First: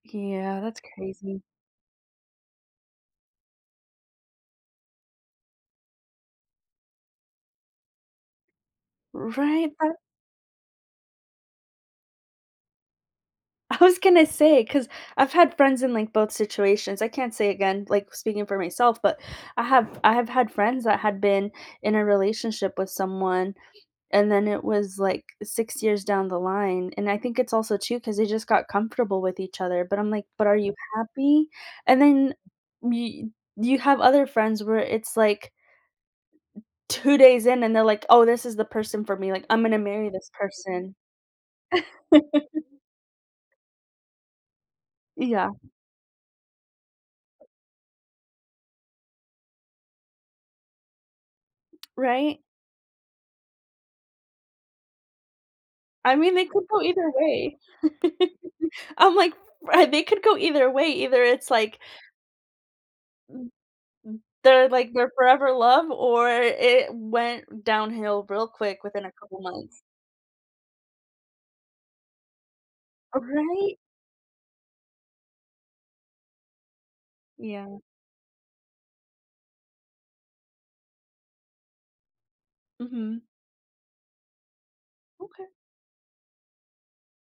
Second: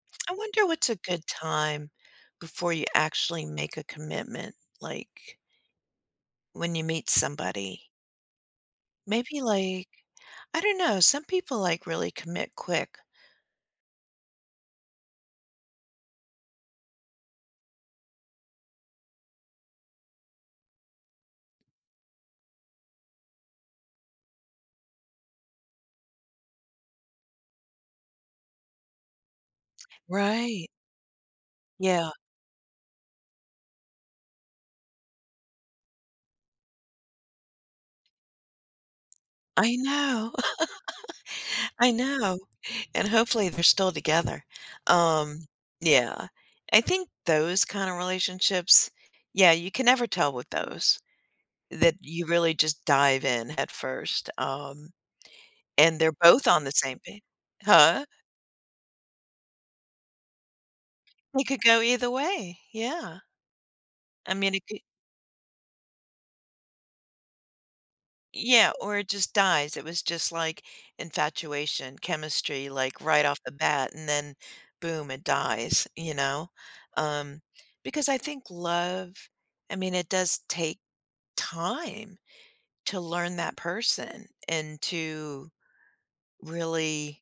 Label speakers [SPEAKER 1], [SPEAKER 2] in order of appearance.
[SPEAKER 1] I
[SPEAKER 2] Yeah,
[SPEAKER 1] wonder
[SPEAKER 2] that's
[SPEAKER 1] what's a good
[SPEAKER 2] crazy.
[SPEAKER 1] time before you actually make a commitment, like when you meet somebody. Maybe,
[SPEAKER 2] Right,
[SPEAKER 1] like
[SPEAKER 2] that
[SPEAKER 1] I don't know, some people, like, really commit quick.
[SPEAKER 2] I was gonna say, 'cause I've had friends in, like, both situations, I can't say again, like, speaking for myself, but I have I have had friends that had been in a relationship with someone and, then it was, like, 6 years down the line and I think it's also, too, 'cause they just got comfortable with each other, but I'm like, "But, are
[SPEAKER 1] Right.
[SPEAKER 2] you happy?" And,
[SPEAKER 1] Yeah.
[SPEAKER 2] then, y you have other friends where it's, like 2 days in and they're like, "Oh, this is the person for me, like, I'm
[SPEAKER 1] I
[SPEAKER 2] gonna marry this
[SPEAKER 1] know
[SPEAKER 2] person."
[SPEAKER 1] I know, and, hopefully, they're still together, um,
[SPEAKER 2] Yeah.
[SPEAKER 1] yeah, I think those kinda relationships yeah, you can never tell with those, that you
[SPEAKER 2] Right.
[SPEAKER 1] really just dive in head 1st, um, and they're
[SPEAKER 2] I mean, they
[SPEAKER 1] both
[SPEAKER 2] could
[SPEAKER 1] on the
[SPEAKER 2] go
[SPEAKER 1] same
[SPEAKER 2] either
[SPEAKER 1] pa
[SPEAKER 2] way,
[SPEAKER 1] Huh?
[SPEAKER 2] I'm like, ri they could go either way, either
[SPEAKER 1] It
[SPEAKER 2] it's,
[SPEAKER 1] could
[SPEAKER 2] like
[SPEAKER 1] go either way, yeah.
[SPEAKER 2] M m
[SPEAKER 1] I mean, it
[SPEAKER 2] they're,
[SPEAKER 1] could
[SPEAKER 2] like, their forever love, or it went downhill real
[SPEAKER 1] Yeah,
[SPEAKER 2] quick
[SPEAKER 1] or
[SPEAKER 2] within
[SPEAKER 1] it
[SPEAKER 2] a
[SPEAKER 1] just
[SPEAKER 2] couple
[SPEAKER 1] dies,
[SPEAKER 2] months.
[SPEAKER 1] it was just, like, infatuation, chemistry, like,
[SPEAKER 2] Oh,
[SPEAKER 1] right off the
[SPEAKER 2] right.
[SPEAKER 1] bat, and then boom, it dies, you know, um,
[SPEAKER 2] Yeah.
[SPEAKER 1] because I think love I mean, it does take time to
[SPEAKER 2] Mhm.
[SPEAKER 1] learn that person and to
[SPEAKER 2] Okay.
[SPEAKER 1] really